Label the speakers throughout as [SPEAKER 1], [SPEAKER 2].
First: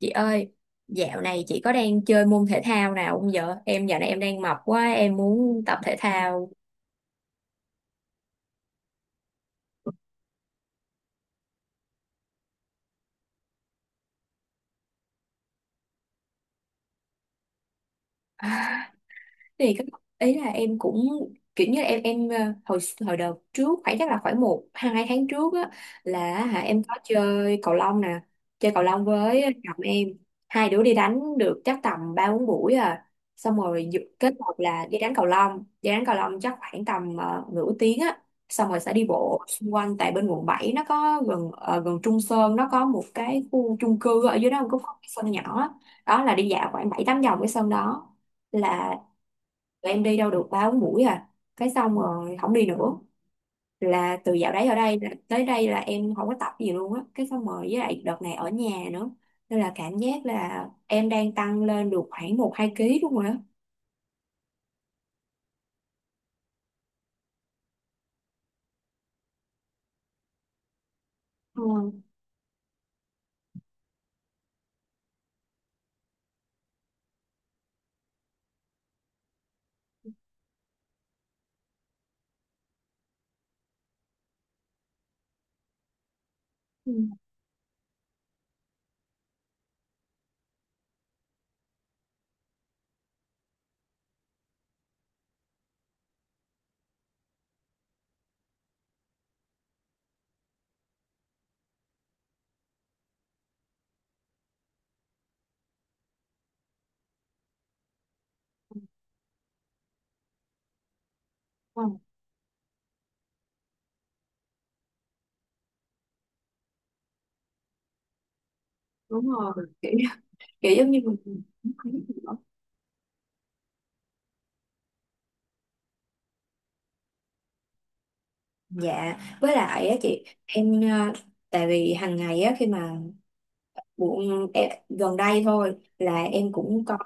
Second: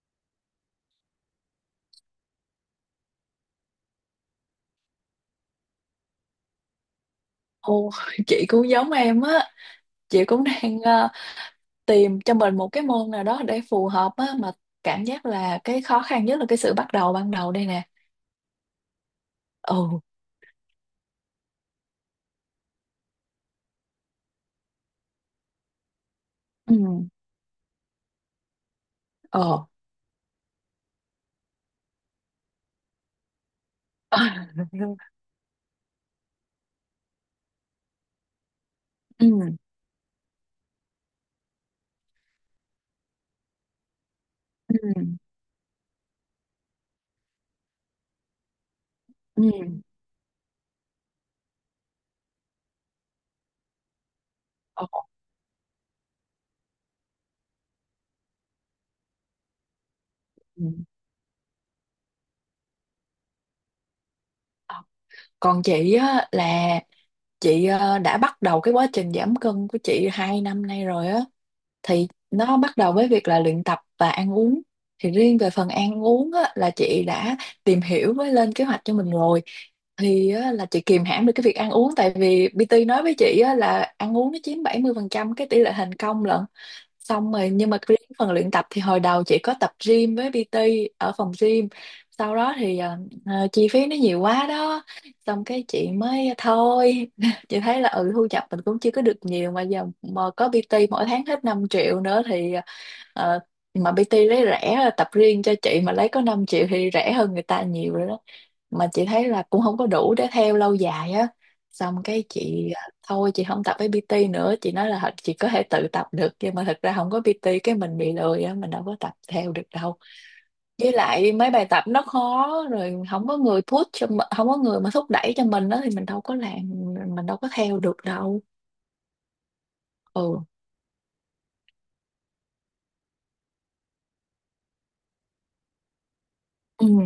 [SPEAKER 1] Chị ơi, dạo này chị có đang chơi môn thể thao nào không vợ? Em dạo này em đang mập quá, em muốn tập thể thao.
[SPEAKER 2] Ồ, chị cũng giống em á, chị cũng đang tìm cho mình một cái môn nào đó để phù hợp á. Mà cảm giác là cái khó khăn nhất là cái sự bắt đầu ban đầu đây nè.
[SPEAKER 1] Thì cái
[SPEAKER 2] Ừ.
[SPEAKER 1] ý là em cũng kiểu như là em hồi hồi đợt trước khoảng chắc là khoảng một hai tháng trước á, là hả
[SPEAKER 2] Ừ.
[SPEAKER 1] em có chơi cầu lông nè, chơi cầu lông với
[SPEAKER 2] Ờ.
[SPEAKER 1] chồng em. Hai đứa đi đánh được chắc tầm ba bốn buổi à, xong rồi kết hợp là đi đánh cầu lông đi đánh cầu lông chắc khoảng tầm nửa tiếng á, xong rồi sẽ đi bộ
[SPEAKER 2] Ừ.
[SPEAKER 1] xung quanh. Tại bên quận 7 nó có gần Trung Sơn, nó có một cái khu chung cư ở dưới đó cũng có một cái
[SPEAKER 2] Ừ.
[SPEAKER 1] sân nhỏ á. Đó là đi dạo khoảng bảy tám vòng cái sân đó. Là
[SPEAKER 2] Ừ.
[SPEAKER 1] tụi em đi đâu được ba bốn buổi à, cái xong rồi không đi nữa. Là từ dạo đấy ở đây
[SPEAKER 2] Ồ.
[SPEAKER 1] là- tới đây là em không có tập gì luôn á, cái xong rồi với lại đợt này ở nhà nữa, nên là cảm giác là em đang tăng lên được khoảng một hai ký đúng rồi á.
[SPEAKER 2] Còn chị á là chị đã bắt đầu cái quá trình giảm cân của chị 2 năm nay rồi á.
[SPEAKER 1] Ừ.
[SPEAKER 2] Thì nó bắt đầu với việc là luyện tập và ăn uống. Thì riêng về phần ăn uống á, là chị đã tìm hiểu với lên kế hoạch cho mình rồi. Thì á, là chị kìm hãm được cái việc ăn uống, tại vì PT nói với chị á, là ăn uống nó chiếm 70% cái tỷ lệ thành công lận.
[SPEAKER 1] Ừ.
[SPEAKER 2] Xong rồi, nhưng mà riêng phần luyện tập thì hồi đầu chị có tập gym với PT ở phòng gym. Sau đó thì chi phí nó nhiều quá đó, xong cái chị mới thôi. Chị thấy là ừ, thu nhập mình cũng chưa có được nhiều, mà giờ mà có PT mỗi tháng hết 5 triệu nữa thì ờ, mà PT lấy rẻ tập riêng cho chị mà lấy có 5 triệu thì rẻ hơn người ta nhiều rồi đó. Mà chị thấy là cũng không có đủ để theo lâu dài á.
[SPEAKER 1] Ừ.
[SPEAKER 2] Xong cái chị thôi chị không tập với PT nữa. Chị nói là chị có thể tự tập được, nhưng mà thật ra không có PT cái mình bị lười á, mình đâu có tập
[SPEAKER 1] Đúng
[SPEAKER 2] theo được
[SPEAKER 1] rồi. Kiểu,
[SPEAKER 2] đâu.
[SPEAKER 1] kiểu giống
[SPEAKER 2] Với
[SPEAKER 1] như
[SPEAKER 2] lại
[SPEAKER 1] mình.
[SPEAKER 2] mấy bài tập nó khó rồi, không có người không có người mà thúc đẩy cho mình đó thì mình đâu có làm, mình đâu có theo được đâu.
[SPEAKER 1] Dạ, với lại á
[SPEAKER 2] Ừ.
[SPEAKER 1] chị em tại vì hàng ngày á, khi mà Bộ, em, gần đây thôi là em cũng
[SPEAKER 2] Ừ.
[SPEAKER 1] có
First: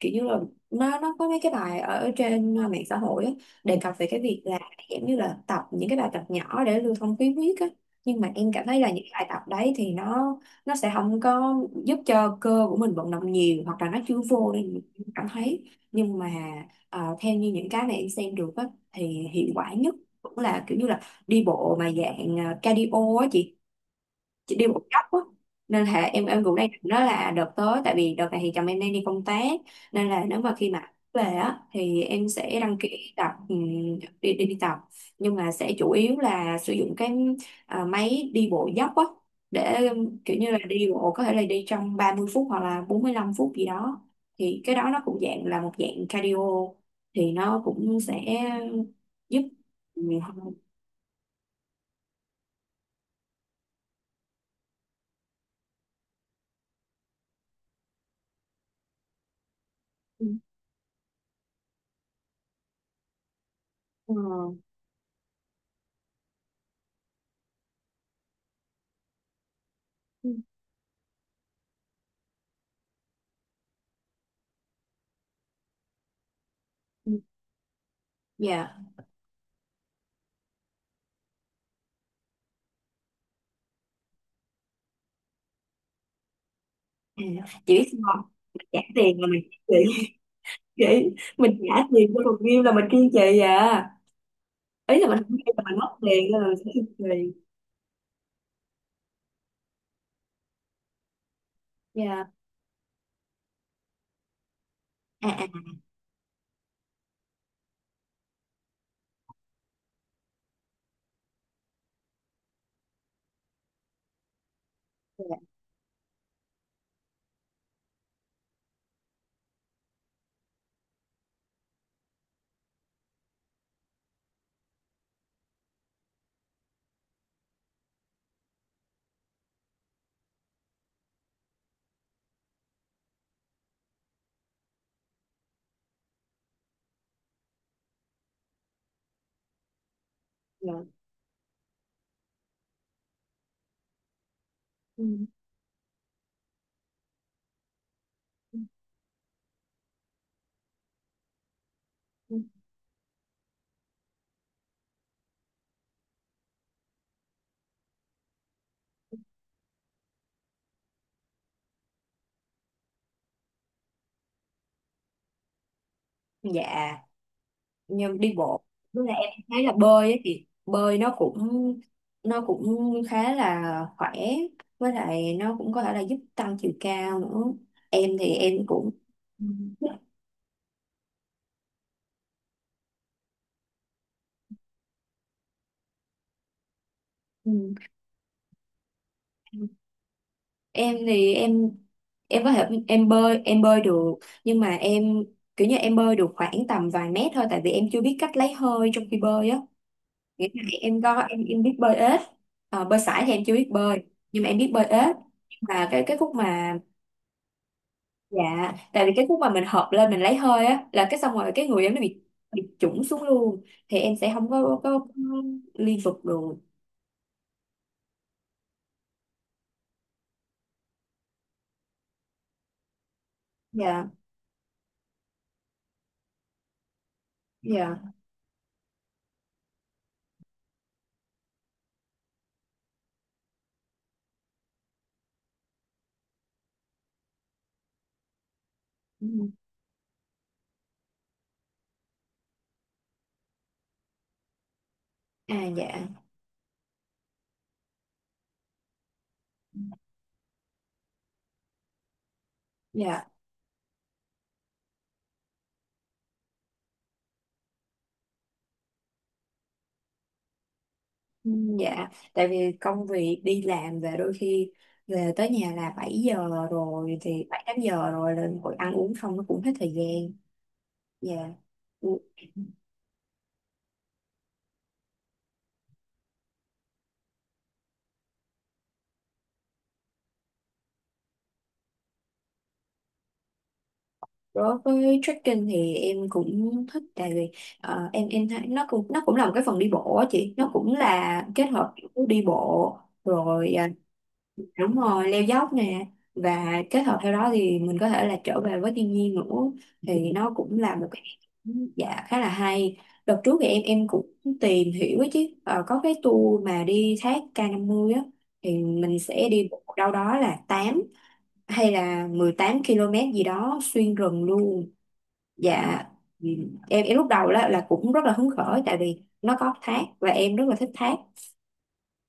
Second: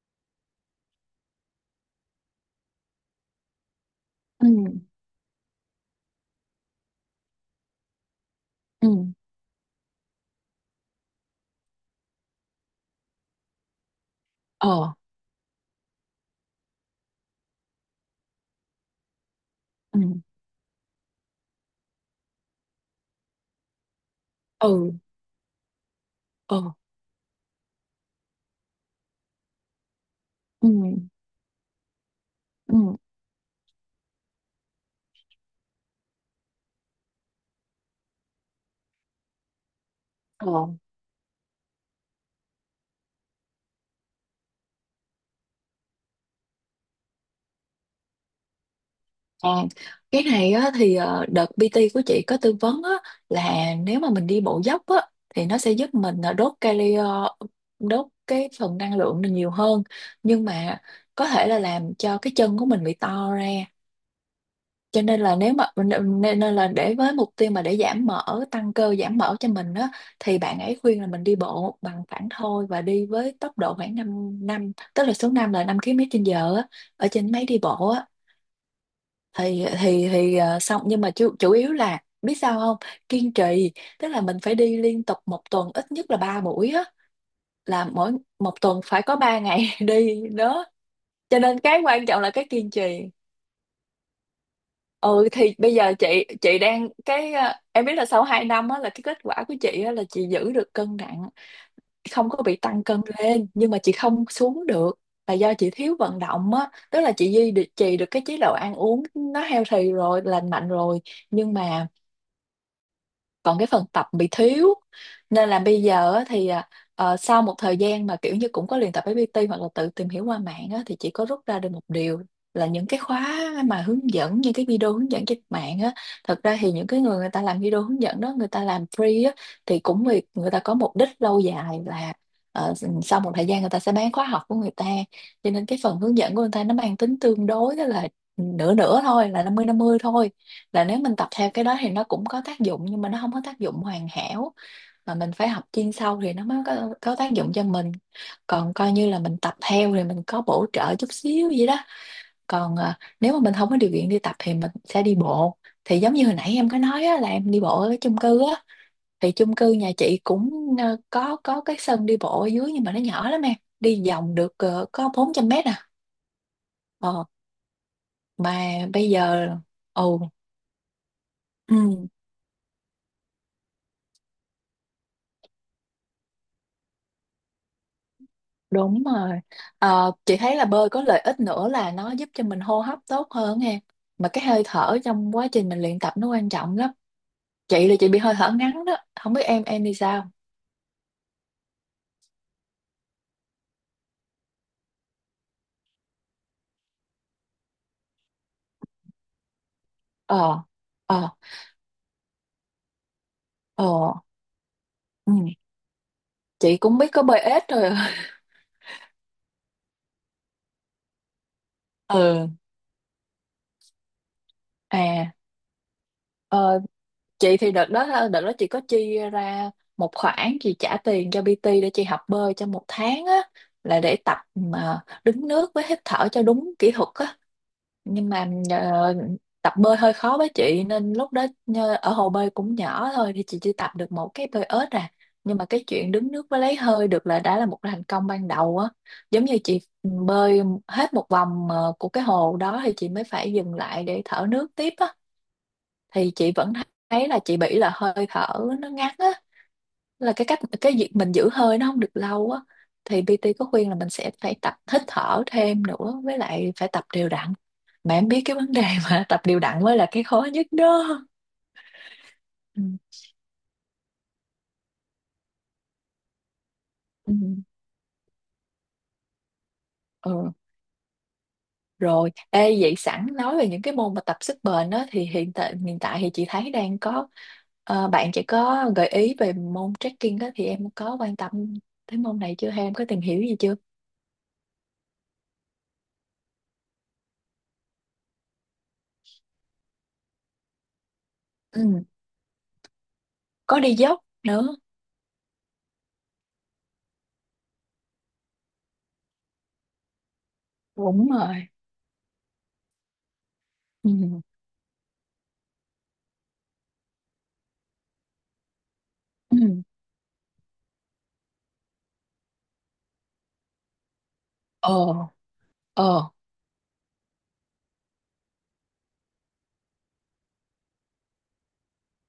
[SPEAKER 1] kiểu như là nó có mấy cái bài ở trên mạng xã hội á, đề cập về cái việc
[SPEAKER 2] Ừ.
[SPEAKER 1] là giống như là tập những cái bài tập nhỏ để lưu thông khí huyết á. Nhưng mà em cảm thấy
[SPEAKER 2] Ừ.
[SPEAKER 1] là những cái bài tập đấy thì nó sẽ không có giúp cho cơ của mình vận động nhiều, hoặc là nó chưa vô nên mình
[SPEAKER 2] Ờ.
[SPEAKER 1] không cảm thấy. Nhưng mà theo như những cái mà em xem được á, thì hiệu quả nhất
[SPEAKER 2] Ừ.
[SPEAKER 1] cũng là kiểu như là đi bộ mà dạng cardio á chị đi một
[SPEAKER 2] Ừ.
[SPEAKER 1] góc á. Nên là em cũng
[SPEAKER 2] Ờ.
[SPEAKER 1] đang định đó là đợt tới. Tại vì đợt này thì chồng em đang đi công tác, nên là nếu mà
[SPEAKER 2] Ừ.
[SPEAKER 1] khi mà về á thì em sẽ đăng
[SPEAKER 2] Ừ.
[SPEAKER 1] ký tập đi, đi đi tập. Nhưng mà sẽ chủ yếu là sử dụng cái máy đi bộ dốc á, để kiểu như là
[SPEAKER 2] Ờ.
[SPEAKER 1] đi bộ có thể là đi trong 30 phút hoặc là 45 phút gì đó. Thì cái đó nó cũng dạng là một dạng cardio, thì nó cũng sẽ giúp
[SPEAKER 2] À,
[SPEAKER 1] ừ,
[SPEAKER 2] cái này á thì đợt PT của chị có tư vấn á, là nếu mà mình đi bộ dốc á thì nó sẽ giúp mình đốt cali, đốt cái phần năng lượng này nhiều hơn, nhưng mà có thể là làm cho cái chân của mình bị to ra.
[SPEAKER 1] ừ,
[SPEAKER 2] Cho nên là nếu mà nên nên là để với mục tiêu mà để giảm mỡ tăng cơ giảm mỡ cho mình á,
[SPEAKER 1] ừ,
[SPEAKER 2] thì bạn ấy khuyên là mình đi bộ bằng phẳng thôi, và đi với tốc độ khoảng 5 năm, tức là số 5 là 5 km trên giờ á, ở trên máy đi bộ á.
[SPEAKER 1] dạ.
[SPEAKER 2] Xong nhưng mà chủ yếu là biết sao không? Kiên trì. Tức là mình phải đi liên tục một tuần ít nhất là 3 buổi á,
[SPEAKER 1] Ừ. Chị biết
[SPEAKER 2] là
[SPEAKER 1] sao
[SPEAKER 2] mỗi
[SPEAKER 1] không?
[SPEAKER 2] một
[SPEAKER 1] Mình
[SPEAKER 2] tuần
[SPEAKER 1] trả
[SPEAKER 2] phải có
[SPEAKER 1] tiền là
[SPEAKER 2] 3
[SPEAKER 1] mình,
[SPEAKER 2] ngày
[SPEAKER 1] chị
[SPEAKER 2] đi đó.
[SPEAKER 1] chị
[SPEAKER 2] Cho nên
[SPEAKER 1] mình trả
[SPEAKER 2] cái quan
[SPEAKER 1] tiền cho
[SPEAKER 2] trọng là
[SPEAKER 1] còn
[SPEAKER 2] cái
[SPEAKER 1] view
[SPEAKER 2] kiên
[SPEAKER 1] là mình
[SPEAKER 2] trì.
[SPEAKER 1] kiên trì à. Ý là mình
[SPEAKER 2] Ừ,
[SPEAKER 1] không kiên
[SPEAKER 2] thì
[SPEAKER 1] là
[SPEAKER 2] bây
[SPEAKER 1] mình
[SPEAKER 2] giờ
[SPEAKER 1] mất
[SPEAKER 2] chị
[SPEAKER 1] tiền nên là mình
[SPEAKER 2] chị
[SPEAKER 1] sẽ kiên
[SPEAKER 2] đang
[SPEAKER 1] trì.
[SPEAKER 2] cái em biết là sau 2 năm á là cái kết quả của chị á là chị giữ được cân nặng không
[SPEAKER 1] Dạ.
[SPEAKER 2] có bị tăng cân lên, nhưng mà chị không xuống được.
[SPEAKER 1] À.
[SPEAKER 2] Là
[SPEAKER 1] À.
[SPEAKER 2] do chị thiếu vận động á, tức là chị trì được cái chế độ ăn uống nó healthy rồi, lành mạnh rồi, nhưng mà còn cái phần tập bị thiếu.
[SPEAKER 1] Dạ.
[SPEAKER 2] Nên là bây giờ á thì sau một thời gian mà kiểu như cũng có luyện tập với PT hoặc là tự tìm hiểu qua mạng á, thì chị có rút ra được một điều là những cái khóa mà hướng dẫn, những cái video hướng dẫn trên mạng á, thật ra thì những cái người người ta làm video hướng dẫn đó người ta làm free á, thì cũng vì người ta có mục đích lâu dài là ờ, sau một thời gian người ta sẽ bán khóa học của người ta. Cho nên cái phần hướng dẫn của người ta nó mang tính tương đối, đó là nửa nửa thôi, là 50/50 thôi.
[SPEAKER 1] Dạ.
[SPEAKER 2] Là nếu mình tập theo cái đó thì nó cũng có tác dụng, nhưng mà nó không có tác dụng hoàn hảo. Mà
[SPEAKER 1] Ừ.
[SPEAKER 2] mình phải học chuyên sâu thì nó mới có tác dụng cho mình.
[SPEAKER 1] Ừ.
[SPEAKER 2] Còn coi như là mình tập theo thì mình có bổ trợ chút xíu vậy đó.
[SPEAKER 1] Ừ.
[SPEAKER 2] Còn nếu mà mình không có điều kiện đi tập thì mình sẽ đi bộ. Thì giống như hồi nãy em có nói á, là em đi bộ ở cái chung cư á, thì chung cư nhà chị cũng có cái sân đi bộ ở dưới, nhưng mà nó nhỏ lắm em, đi vòng được có 400 mét à.
[SPEAKER 1] Dạ,
[SPEAKER 2] ờ,
[SPEAKER 1] nhưng đi
[SPEAKER 2] mà
[SPEAKER 1] bộ, với
[SPEAKER 2] bây
[SPEAKER 1] là em
[SPEAKER 2] giờ.
[SPEAKER 1] thấy là bơi ấy,
[SPEAKER 2] Ồ.
[SPEAKER 1] thì bơi nó cũng
[SPEAKER 2] Ừ.
[SPEAKER 1] nó cũng khá là khỏe, với lại nó cũng có thể là giúp tăng chiều cao nữa. Em thì em cũng
[SPEAKER 2] Đúng rồi.
[SPEAKER 1] ừ.
[SPEAKER 2] Ờ, chị thấy là bơi có lợi ích nữa là nó giúp cho mình hô hấp tốt hơn nghe. Mà cái hơi thở trong quá trình mình luyện tập nó quan trọng lắm.
[SPEAKER 1] Ừ.
[SPEAKER 2] Chị là chị bị hơi thở ngắn đó. Không biết em đi sao?
[SPEAKER 1] Em thì em có thể em bơi, em bơi được. Nhưng mà em kiểu như em bơi được khoảng tầm vài mét thôi, tại vì em chưa biết cách lấy hơi trong khi bơi á. Nghĩa là
[SPEAKER 2] Ờ.
[SPEAKER 1] em có,
[SPEAKER 2] Ờ.
[SPEAKER 1] em biết bơi ếch. Ờ, bơi sải thì em chưa biết bơi,
[SPEAKER 2] Ờ.
[SPEAKER 1] nhưng mà em biết bơi ếch.
[SPEAKER 2] Ừ.
[SPEAKER 1] Và cái khúc
[SPEAKER 2] Chị
[SPEAKER 1] mà,
[SPEAKER 2] cũng biết có bơi ếch rồi.
[SPEAKER 1] dạ tại vì cái khúc mà mình hợp lên mình lấy hơi á, là cái xong rồi cái người em nó bị
[SPEAKER 2] Ừ.
[SPEAKER 1] bị chủng xuống luôn, thì em sẽ không có có
[SPEAKER 2] À.
[SPEAKER 1] liên tục được.
[SPEAKER 2] Ờ, chị thì đợt đó, đợt đó chị có chi ra một khoản chị trả tiền cho PT để chị học bơi trong 1 tháng á, là
[SPEAKER 1] Dạ.
[SPEAKER 2] để tập mà đứng nước với hít thở cho đúng kỹ thuật á.
[SPEAKER 1] Dạ.
[SPEAKER 2] Nhưng mà tập bơi hơi khó với chị, nên lúc đó ở hồ bơi cũng nhỏ thôi, thì chị chỉ tập được một cái bơi ếch à. Nhưng mà cái chuyện đứng nước với lấy hơi được là đã là một thành công ban đầu á.
[SPEAKER 1] Ừ.
[SPEAKER 2] Giống như chị ừ, bơi hết một vòng của cái hồ đó thì chị mới phải dừng lại để thở nước tiếp á.
[SPEAKER 1] À. Dạ.
[SPEAKER 2] Thì chị vẫn thấy là chị bị là hơi thở nó ngắn á, là cái cách cái việc mình giữ hơi nó không được lâu á. Thì
[SPEAKER 1] Dạ.
[SPEAKER 2] PT có khuyên là mình sẽ phải tập hít thở thêm nữa, với lại phải tập đều đặn. Mà em biết cái vấn đề mà tập đều đặn mới là cái khó nhất đó.
[SPEAKER 1] Ừ. Dạ, tại vì
[SPEAKER 2] Ừ.
[SPEAKER 1] công việc đi làm về đôi khi về tới nhà là 7 giờ rồi,
[SPEAKER 2] Ừ.
[SPEAKER 1] thì 7 8 giờ rồi lên hội ăn uống xong nó cũng hết thời gian.
[SPEAKER 2] Ừ.
[SPEAKER 1] Dạ. Ừ.
[SPEAKER 2] Rồi ê vậy sẵn nói về những cái môn mà tập sức bền đó, thì hiện tại thì chị thấy đang có bạn chị có gợi ý về môn trekking đó, thì em có quan tâm tới môn này chưa, hay em có tìm hiểu gì chưa?
[SPEAKER 1] Đối với trekking thì em cũng thích, tại vì em thấy nó cũng là một cái phần đi bộ á chị, nó cũng là kết hợp
[SPEAKER 2] Ừ.
[SPEAKER 1] giữa đi bộ rồi
[SPEAKER 2] Có đi dốc nữa.
[SPEAKER 1] đúng rồi leo dốc nè. Và kết hợp theo đó thì mình có thể là trở về với thiên nhiên nữa, thì nó cũng là một cái,
[SPEAKER 2] Đúng rồi.
[SPEAKER 1] dạ khá là hay. Đợt trước thì em cũng
[SPEAKER 2] Ừ.
[SPEAKER 1] tìm hiểu ấy chứ. Ờ, có cái tour mà đi thác K50 á, thì mình sẽ
[SPEAKER 2] Ừ.
[SPEAKER 1] đi bộ đâu đó là 8 hay là 18 km gì đó xuyên rừng luôn.
[SPEAKER 2] Ờ.
[SPEAKER 1] Dạ.
[SPEAKER 2] Ờ.
[SPEAKER 1] Ừ. em lúc đầu là cũng rất là hứng khởi, tại vì nó có thác và em rất là thích thác,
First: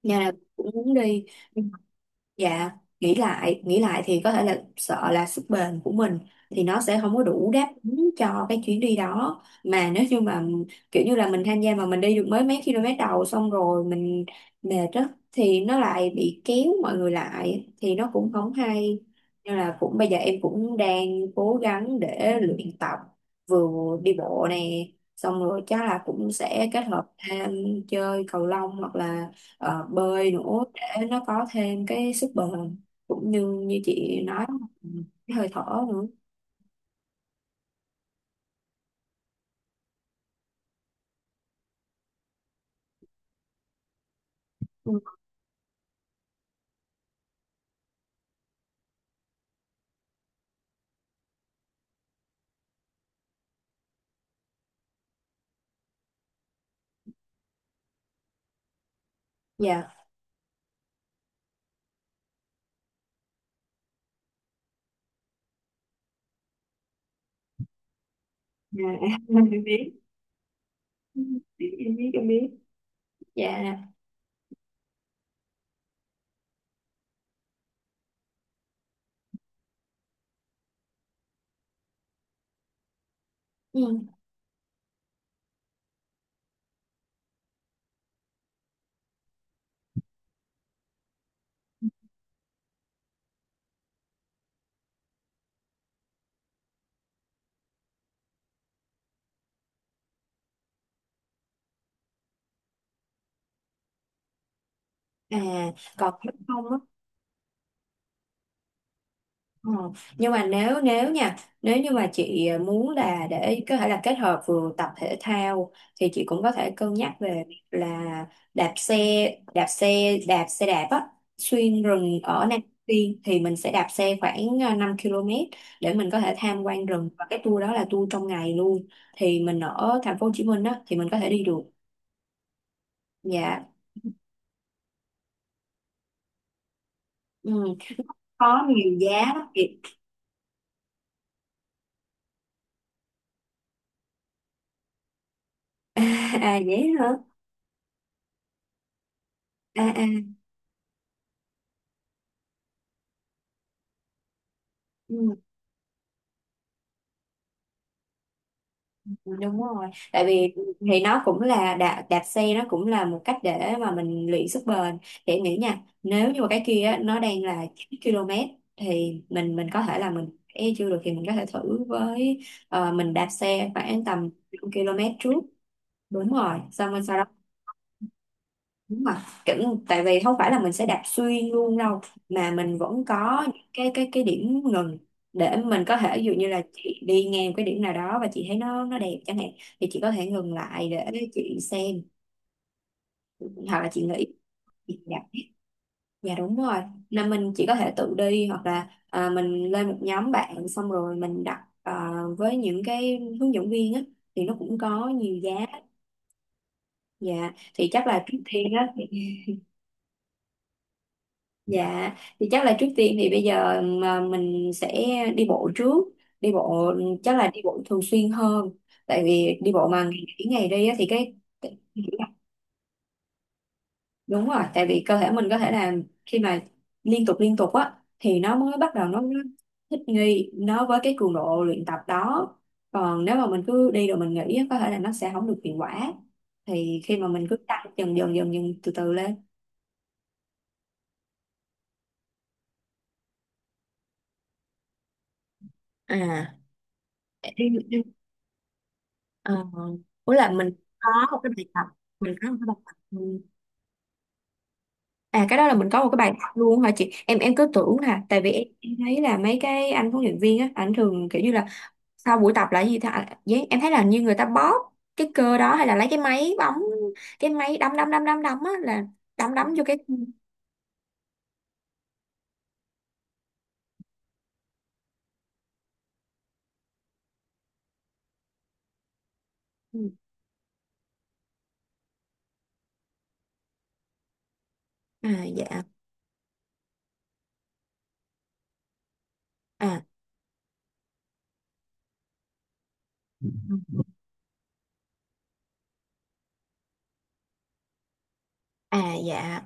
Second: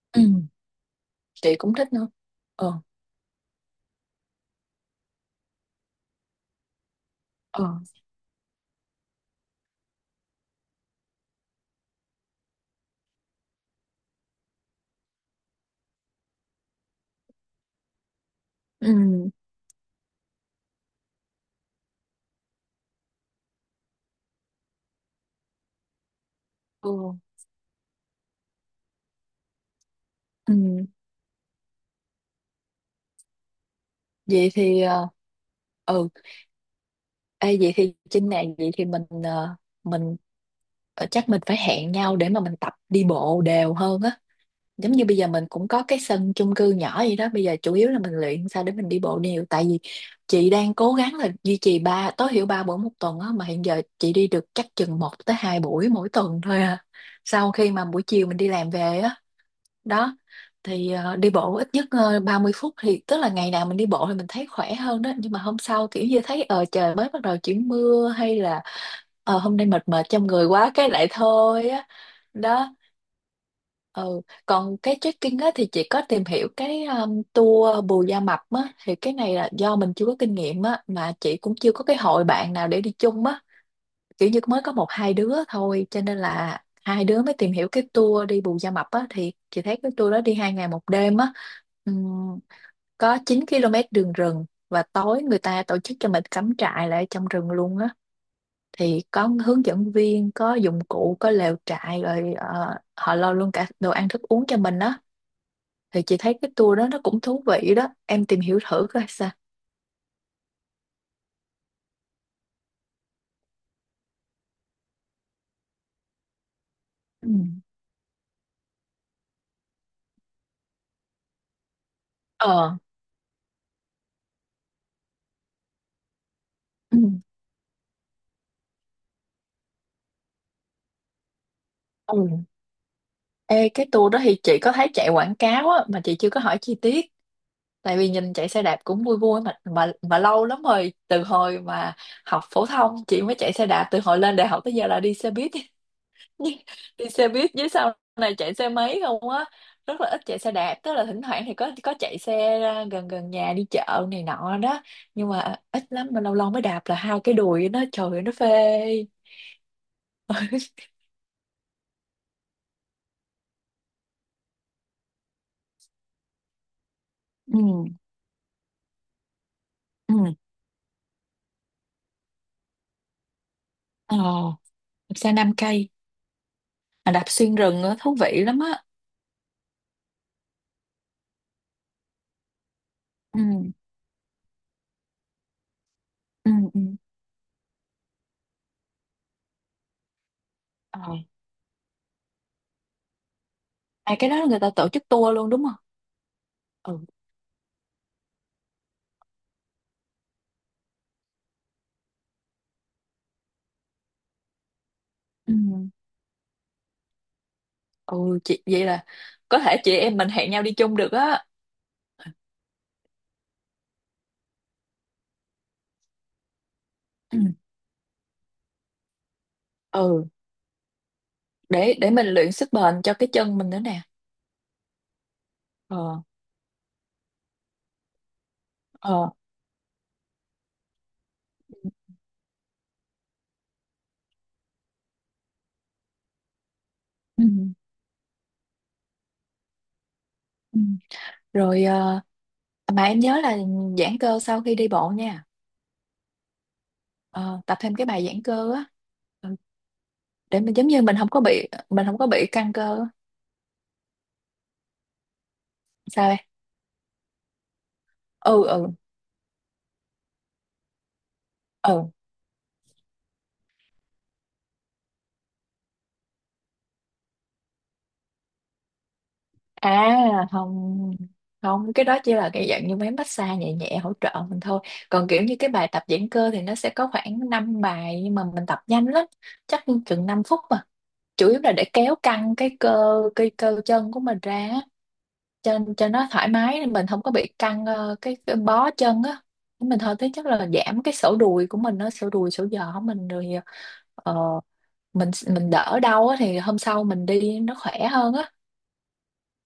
[SPEAKER 1] nên
[SPEAKER 2] Ừ.
[SPEAKER 1] là cũng muốn đi.
[SPEAKER 2] Chị cũng thích nữa.
[SPEAKER 1] Dạ,
[SPEAKER 2] Ờ.
[SPEAKER 1] nghĩ lại thì có thể là sợ là sức bền của mình thì nó sẽ không có đủ
[SPEAKER 2] Ờ.
[SPEAKER 1] đáp ứng cho cái chuyến đi đó. Mà nếu như mà kiểu như là mình tham gia mà mình đi được mới mấy km đầu xong rồi mình mệt á, thì nó lại bị kéo mọi người lại thì nó cũng không
[SPEAKER 2] Ừ.
[SPEAKER 1] hay. Nên là cũng bây giờ em cũng đang cố gắng để luyện tập, vừa đi bộ nè, xong rồi chắc là cũng sẽ kết hợp
[SPEAKER 2] Ừ.
[SPEAKER 1] thêm chơi cầu lông hoặc là bơi nữa,
[SPEAKER 2] Ừ.
[SPEAKER 1] để nó có thêm cái sức bền cũng như như chị nói,
[SPEAKER 2] Vậy thì
[SPEAKER 1] cái hơi thở nữa.
[SPEAKER 2] ừ. Ê, vậy thì trên này vậy thì mình chắc mình phải hẹn nhau để mà mình tập đi bộ đều hơn á. Giống như bây giờ mình cũng có cái sân chung cư nhỏ vậy đó, bây giờ chủ yếu là mình luyện sao để mình đi bộ đều, tại vì chị đang cố gắng là duy trì ba, tối thiểu ba buổi một tuần á, mà hiện giờ chị đi được chắc chừng một tới hai buổi mỗi tuần thôi à, sau khi mà buổi chiều mình đi làm về á.
[SPEAKER 1] Dạ, yeah.
[SPEAKER 2] Đó, thì đi bộ ít nhất 30 phút, thì tức là ngày nào mình đi bộ thì mình thấy khỏe hơn đó, nhưng mà hôm sau kiểu như thấy ờ trời mới bắt đầu chuyển mưa hay là ờ hôm
[SPEAKER 1] Em
[SPEAKER 2] nay mệt
[SPEAKER 1] biết,
[SPEAKER 2] mệt trong người quá cái lại
[SPEAKER 1] em
[SPEAKER 2] thôi á.
[SPEAKER 1] em biết.
[SPEAKER 2] Đó.
[SPEAKER 1] Dạ.
[SPEAKER 2] Ừ, còn cái trekking á thì chị có tìm hiểu cái tour Bù Gia Mập á, thì cái này là do mình chưa có kinh nghiệm á, mà chị cũng chưa có cái hội bạn nào để đi chung á,
[SPEAKER 1] Ừ.
[SPEAKER 2] kiểu như mới có một hai đứa thôi, cho nên là hai đứa mới tìm hiểu cái tour đi Bù Gia Mập á. Thì chị thấy cái tour đó đi 2 ngày 1 đêm á, ừm, có 9 km đường rừng, và tối người ta tổ chức cho mình cắm trại lại trong rừng luôn á. Thì có hướng dẫn viên, có dụng cụ, có lều trại, rồi họ lo luôn cả đồ ăn thức uống cho mình á.
[SPEAKER 1] À,
[SPEAKER 2] Thì
[SPEAKER 1] còn
[SPEAKER 2] chị
[SPEAKER 1] nếu
[SPEAKER 2] thấy cái
[SPEAKER 1] không á.
[SPEAKER 2] tour đó nó cũng thú vị đó, em tìm hiểu thử coi sao.
[SPEAKER 1] Ờ, nhưng mà nếu, nếu nha, nếu như mà chị muốn là để có thể là kết hợp vừa tập thể thao, thì chị cũng có thể cân nhắc
[SPEAKER 2] Ừ.
[SPEAKER 1] về việc là đạp xe, đạp xe đạp á, xuyên rừng ở Nam
[SPEAKER 2] Ờ.
[SPEAKER 1] Phi. Thì mình sẽ đạp xe khoảng 5 km để mình có thể tham quan
[SPEAKER 2] Ừ.
[SPEAKER 1] rừng, và cái tour đó là tour trong ngày luôn. Thì mình ở thành phố Hồ Chí Minh á thì mình có thể đi được.
[SPEAKER 2] Ừ.
[SPEAKER 1] Dạ.
[SPEAKER 2] Ê, cái tour đó thì chị có thấy chạy quảng cáo á, mà chị chưa có hỏi chi tiết.
[SPEAKER 1] Ừ.
[SPEAKER 2] Tại vì nhìn chạy xe
[SPEAKER 1] Có
[SPEAKER 2] đạp
[SPEAKER 1] nhiều
[SPEAKER 2] cũng vui
[SPEAKER 1] giá
[SPEAKER 2] vui,
[SPEAKER 1] lắm
[SPEAKER 2] mà
[SPEAKER 1] chị.
[SPEAKER 2] mà mà lâu lắm rồi từ hồi mà học phổ thông chị mới chạy xe đạp, từ hồi lên đại học tới giờ là đi xe buýt.
[SPEAKER 1] À vậy hả.
[SPEAKER 2] Đi xe buýt với sau này chạy xe máy không á,
[SPEAKER 1] À.
[SPEAKER 2] rất
[SPEAKER 1] À.
[SPEAKER 2] là ít chạy xe đạp, tức là thỉnh thoảng thì có chạy xe ra gần gần nhà đi chợ này nọ đó. Nhưng
[SPEAKER 1] Ừ.
[SPEAKER 2] mà ít lắm, mà lâu lâu mới đạp là hai cái đùi nó trời ơi, nó phê.
[SPEAKER 1] Đúng rồi, tại vì thì nó cũng là đạp xe nó cũng là một cách để mà mình luyện sức bền. Để nghĩ nha, nếu như mà cái kia á, nó đang
[SPEAKER 2] Ừ.
[SPEAKER 1] là 9 km, thì mình có thể là mình
[SPEAKER 2] Ừ.
[SPEAKER 1] e chưa được thì mình có thể thử với mình đạp xe khoảng
[SPEAKER 2] Ờ.
[SPEAKER 1] tầm 5 km
[SPEAKER 2] Đạp xe
[SPEAKER 1] trước.
[SPEAKER 2] 5 cây
[SPEAKER 1] Đúng rồi, xong rồi
[SPEAKER 2] mà đạp
[SPEAKER 1] sau.
[SPEAKER 2] xuyên rừng á thú vị lắm á.
[SPEAKER 1] Đúng rồi. Kiểu, tại vì không phải là mình sẽ đạp xuyên luôn đâu, mà mình vẫn có những
[SPEAKER 2] Ừ.
[SPEAKER 1] cái điểm ngừng, để mình có thể ví dụ như
[SPEAKER 2] Ừ.
[SPEAKER 1] là
[SPEAKER 2] Ừ.
[SPEAKER 1] chị đi ngang cái điểm nào đó và chị thấy nó đẹp chẳng hạn, thì chị có thể ngừng lại
[SPEAKER 2] Ờ.
[SPEAKER 1] để chị xem hoặc là chị
[SPEAKER 2] À,
[SPEAKER 1] nghĩ,
[SPEAKER 2] cái đó là người ta tổ
[SPEAKER 1] chị
[SPEAKER 2] chức
[SPEAKER 1] đạp,
[SPEAKER 2] tour luôn đúng không?
[SPEAKER 1] dạ đúng rồi,
[SPEAKER 2] Ừ.
[SPEAKER 1] là mình chỉ có thể tự đi hoặc là mình lên một nhóm bạn xong rồi mình đặt với những cái hướng dẫn viên á, thì nó cũng có nhiều giá.
[SPEAKER 2] Ừ.
[SPEAKER 1] Dạ, thì chắc là trước
[SPEAKER 2] Ừ, chị
[SPEAKER 1] tiên
[SPEAKER 2] vậy
[SPEAKER 1] á.
[SPEAKER 2] là có thể chị em mình hẹn nhau đi chung được á.
[SPEAKER 1] Dạ, thì chắc là trước tiên thì bây giờ mà mình sẽ đi bộ trước. Đi bộ, chắc
[SPEAKER 2] Ừ.
[SPEAKER 1] là đi bộ thường xuyên hơn. Tại vì đi bộ mà ngày
[SPEAKER 2] Ừ,
[SPEAKER 1] nghỉ ngày đi á, thì cái
[SPEAKER 2] để mình luyện sức bền cho cái chân mình nữa nè.
[SPEAKER 1] đúng rồi, tại vì cơ thể mình có thể là
[SPEAKER 2] Ờ.
[SPEAKER 1] khi mà liên tục á thì nó mới bắt đầu nó
[SPEAKER 2] Ờ.
[SPEAKER 1] thích nghi nó với cái cường độ luyện tập đó. Còn nếu mà mình cứ đi rồi mình nghỉ á, có thể là nó sẽ không được hiệu quả. Thì khi mà
[SPEAKER 2] Ừ.
[SPEAKER 1] mình cứ tăng dần dần dần dần từ từ lên.
[SPEAKER 2] Ừ. Rồi mà em nhớ là giãn cơ sau khi đi bộ nha.
[SPEAKER 1] À.
[SPEAKER 2] Ờ, tập thêm cái
[SPEAKER 1] Em-
[SPEAKER 2] bài giãn cơ á. Ừ,
[SPEAKER 1] Ờ, ủa là
[SPEAKER 2] để
[SPEAKER 1] mình
[SPEAKER 2] mình giống như
[SPEAKER 1] có
[SPEAKER 2] mình không
[SPEAKER 1] một
[SPEAKER 2] có
[SPEAKER 1] cái bài
[SPEAKER 2] bị
[SPEAKER 1] tập,
[SPEAKER 2] mình không có
[SPEAKER 1] mình
[SPEAKER 2] bị
[SPEAKER 1] có một cái
[SPEAKER 2] căng
[SPEAKER 1] bài tập
[SPEAKER 2] cơ á.
[SPEAKER 1] ừ. À cái đó là mình có một cái bài
[SPEAKER 2] Sao em?
[SPEAKER 1] tập luôn hả chị? Em cứ tưởng là, tại vì
[SPEAKER 2] Ừ. Ừ.
[SPEAKER 1] em thấy là mấy cái anh huấn luyện viên á, ảnh thường kiểu như là
[SPEAKER 2] Ừ.
[SPEAKER 1] sau buổi tập là cái gì ta, à vậy em thấy là như người ta bóp cái cơ đó, hay là lấy cái máy bóng, cái máy đấm đấm đấm đấm đấm á, là đấm đấm vô cái.
[SPEAKER 2] À không, không cái đó chỉ là cái dạng như mấy massage nhẹ nhẹ hỗ trợ mình thôi. Còn kiểu như cái bài tập giãn cơ thì nó sẽ có khoảng 5 bài, nhưng mà mình tập nhanh lắm, chắc
[SPEAKER 1] Ừ.
[SPEAKER 2] chừng 5 phút mà, chủ yếu là để kéo căng cái cơ chân của mình ra á,
[SPEAKER 1] À dạ.
[SPEAKER 2] cho nó thoải mái mình không có bị căng cái bó chân á mình
[SPEAKER 1] À.
[SPEAKER 2] thôi, thế chắc là giảm cái sổ đùi của mình, nó sổ đùi sổ giò của mình rồi
[SPEAKER 1] Ừ.
[SPEAKER 2] ờ, mình đỡ đau á thì hôm sau mình đi nó khỏe hơn á.
[SPEAKER 1] À dạ,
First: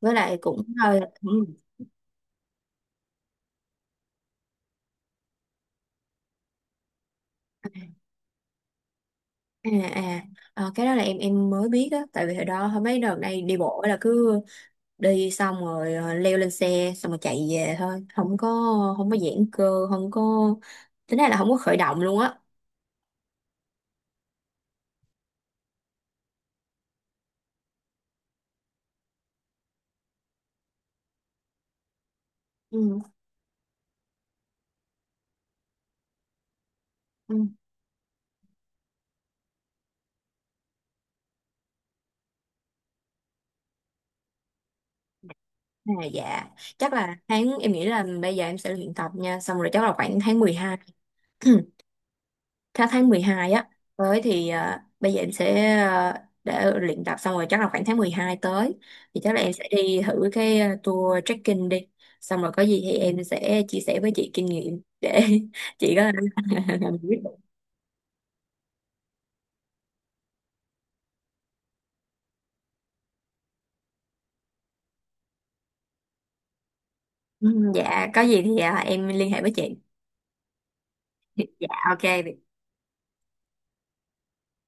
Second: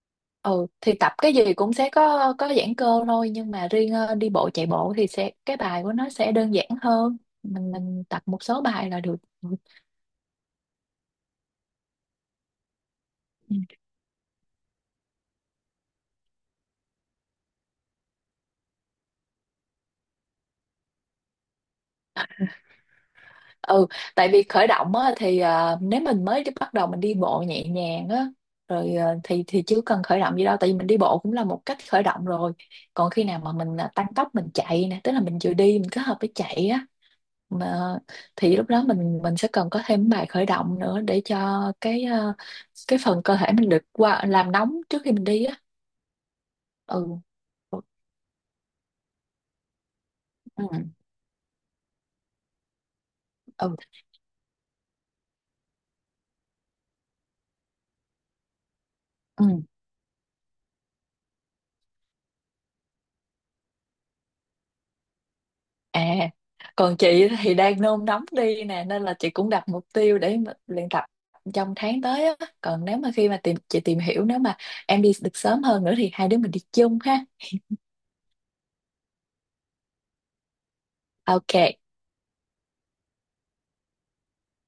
[SPEAKER 1] với lại cũng
[SPEAKER 2] Ừ thì
[SPEAKER 1] hơi
[SPEAKER 2] tập cái
[SPEAKER 1] ừ.
[SPEAKER 2] gì cũng sẽ có giãn cơ thôi, nhưng mà riêng đi bộ chạy bộ thì sẽ cái bài của nó sẽ đơn giản hơn, mình tập một số bài là được. Ừ.
[SPEAKER 1] À. À. Ờ, cái đó là em mới biết á, tại vì hồi đó hồi mấy đợt này đi bộ là cứ đi xong rồi leo lên xe xong rồi chạy về thôi, không có không có giãn cơ, không có, tính ra là không có khởi động luôn á.
[SPEAKER 2] Ừ, tại vì khởi động á, thì nếu mình mới bắt đầu mình đi bộ nhẹ nhàng á rồi ờ, thì chứ cần khởi động gì đâu, tại vì mình đi bộ cũng là một cách khởi động rồi.
[SPEAKER 1] Ừ.
[SPEAKER 2] Còn khi nào mà mình tăng tốc mình chạy nè, tức là mình vừa đi mình kết hợp với chạy á
[SPEAKER 1] Ừ.
[SPEAKER 2] mà, thì lúc đó mình sẽ cần có thêm bài khởi động nữa, để cho cái cái phần cơ thể mình được qua làm nóng trước khi mình đi á.
[SPEAKER 1] À, dạ chắc là
[SPEAKER 2] Ừ.
[SPEAKER 1] tháng, em nghĩ là bây giờ em sẽ luyện tập nha, xong rồi chắc là khoảng tháng
[SPEAKER 2] Ừ.
[SPEAKER 1] 12. tháng tháng 12
[SPEAKER 2] Ừ.
[SPEAKER 1] á, tới thì bây giờ em sẽ để luyện tập, xong rồi chắc là khoảng tháng 12 tới thì chắc là
[SPEAKER 2] Ừ.
[SPEAKER 1] em sẽ đi thử cái tour trekking đi. Xong rồi có gì thì em sẽ chia sẻ với chị kinh nghiệm để chị có
[SPEAKER 2] À,
[SPEAKER 1] làm
[SPEAKER 2] còn
[SPEAKER 1] quyết.
[SPEAKER 2] chị thì đang nôn nóng đi nè, nên là chị cũng đặt mục tiêu để mà luyện tập trong tháng tới á. Còn nếu mà khi mà chị tìm hiểu nếu mà em đi được sớm hơn nữa thì hai đứa mình đi chung ha.
[SPEAKER 1] Ừ. Dạ, có gì thì em liên hệ với chị. Dạ,
[SPEAKER 2] OK.
[SPEAKER 1] ok, bye.